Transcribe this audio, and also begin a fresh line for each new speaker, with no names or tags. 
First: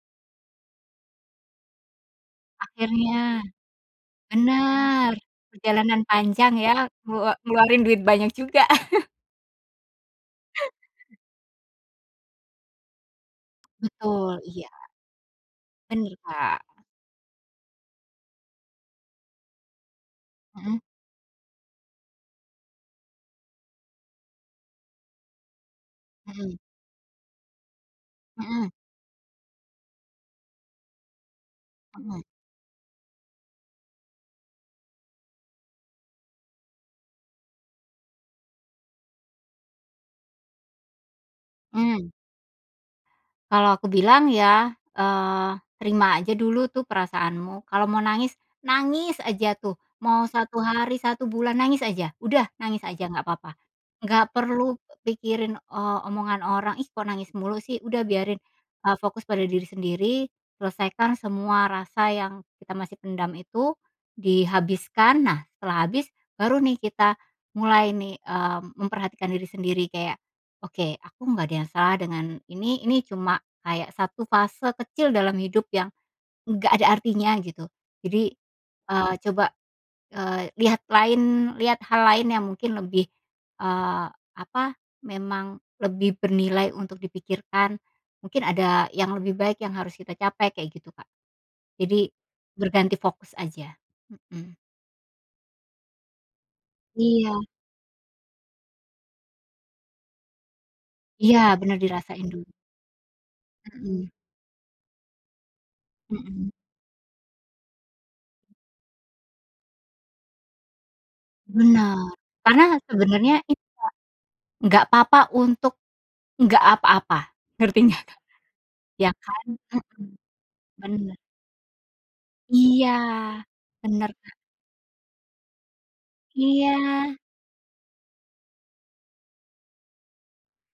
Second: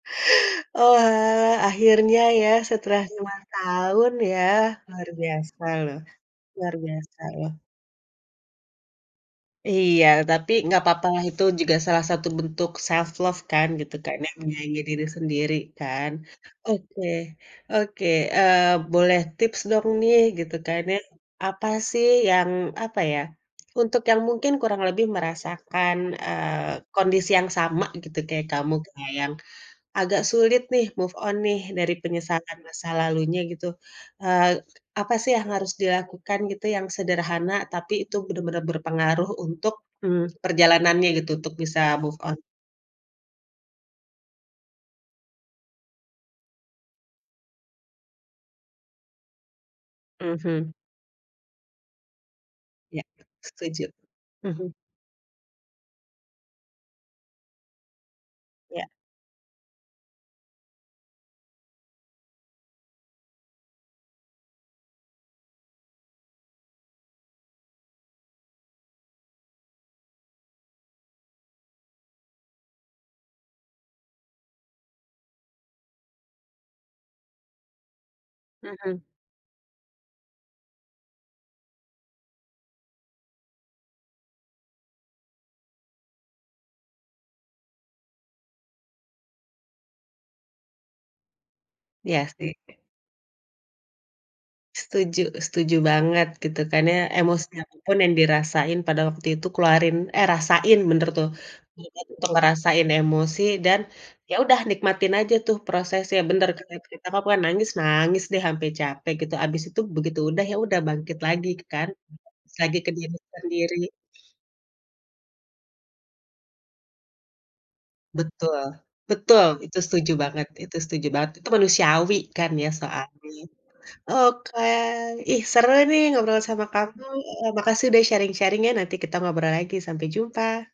Oalah akhirnya ya setelah cuma
Akhirnya,
setahun ya luar
benar
biasa loh
perjalanan panjang
luar
ya nge
biasa loh.
ngeluarin duit banyak juga.
Iya tapi gapapalah itu juga salah satu bentuk self love kan gitu karena
Betul iya.
menyayangi diri sendiri kan,
Bener, Kak.
oke oke, eee, boleh tips dong nih gitu
Mhm.
kan ya, apa sih yang apa ya, untuk yang mungkin kurang lebih merasakan,
Mhm.
eee, kondisi yang sama gitu kayak
Mhm.
kamu yang, agak sulit nih move on nih dari
Mhm.
penyesalan masa lalunya gitu, eee, apa sih yang harus dilakukan gitu yang sederhana tapi itu benar-benar berpengaruh untuk, mmm, perjalanannya gitu untuk bisa
Mmm.
move on?
Kalau aku bilang ya, eee, terima aja dulu tuh perasaanmu kalau mau nangis nangis aja tuh mau 1
Mhm.
hari 1 bulan nangis aja udah nangis
Ya
aja gapapa,
setuju,
nggak
mhm.
perlu pikirin, eee, omongan orang, ih, kok nangis mulu sih? Udah biarin,
Ya.
eee, fokus pada diri sendiri selesaikan semua rasa yang kita masih pendam itu, dihabiskan nah setelah habis baru nih kita mulai nih, eee, memperhatikan diri sendiri kayak, oke aku nggak ada yang salah dengan ini ini cuma kayak 1 fase kecil dalam hidup yang, nggak ada artinya gitu, jadi,
Mhm.
eee, coba, eee, lihat lain lihat hal lain yang mungkin lebih, eee, apa memang lebih bernilai untuk dipikirkan, mungkin ada yang lebih baik yang harus kita capai kayak gitu Kak, jadi,
Iya sih.
berganti fokus aja, mhm.
Setuju setuju banget gitu kan ya
Iya.
emosi apa pun yang dirasain pada waktu itu keluarin, eh, rasain bener tuh
Iya bener
[unintelligible]
dirasain
untuk
dulu.
ngerasain emosi dan,
Mhm.
ya udah nikmatin aja tuh prosesnya bener
Mhm.
[unintelligible] nangis nangis deh ampe capek gitu abis itu begitu udah ya udah bangkit lagi kan
Bener,
[unintelligible]
karena
lagi ke diri
sebenernya [unintelligible]
sendiri.
Kak, gapapa untuk, nggak apa-apa ngerti nggak, Kak?
Betul
Iya kan?
betul itu
Mhm,
setuju banget itu setuju
bener.
banget itu manusiawi kan ya
Iya,
soalnya
bener Kak.
oke, ih, seru nih ngobrol sama kamu,
Iya.
eee, makasih udah sharing-sharing-nya nanti kita ngobrol lagi sampai jumpa.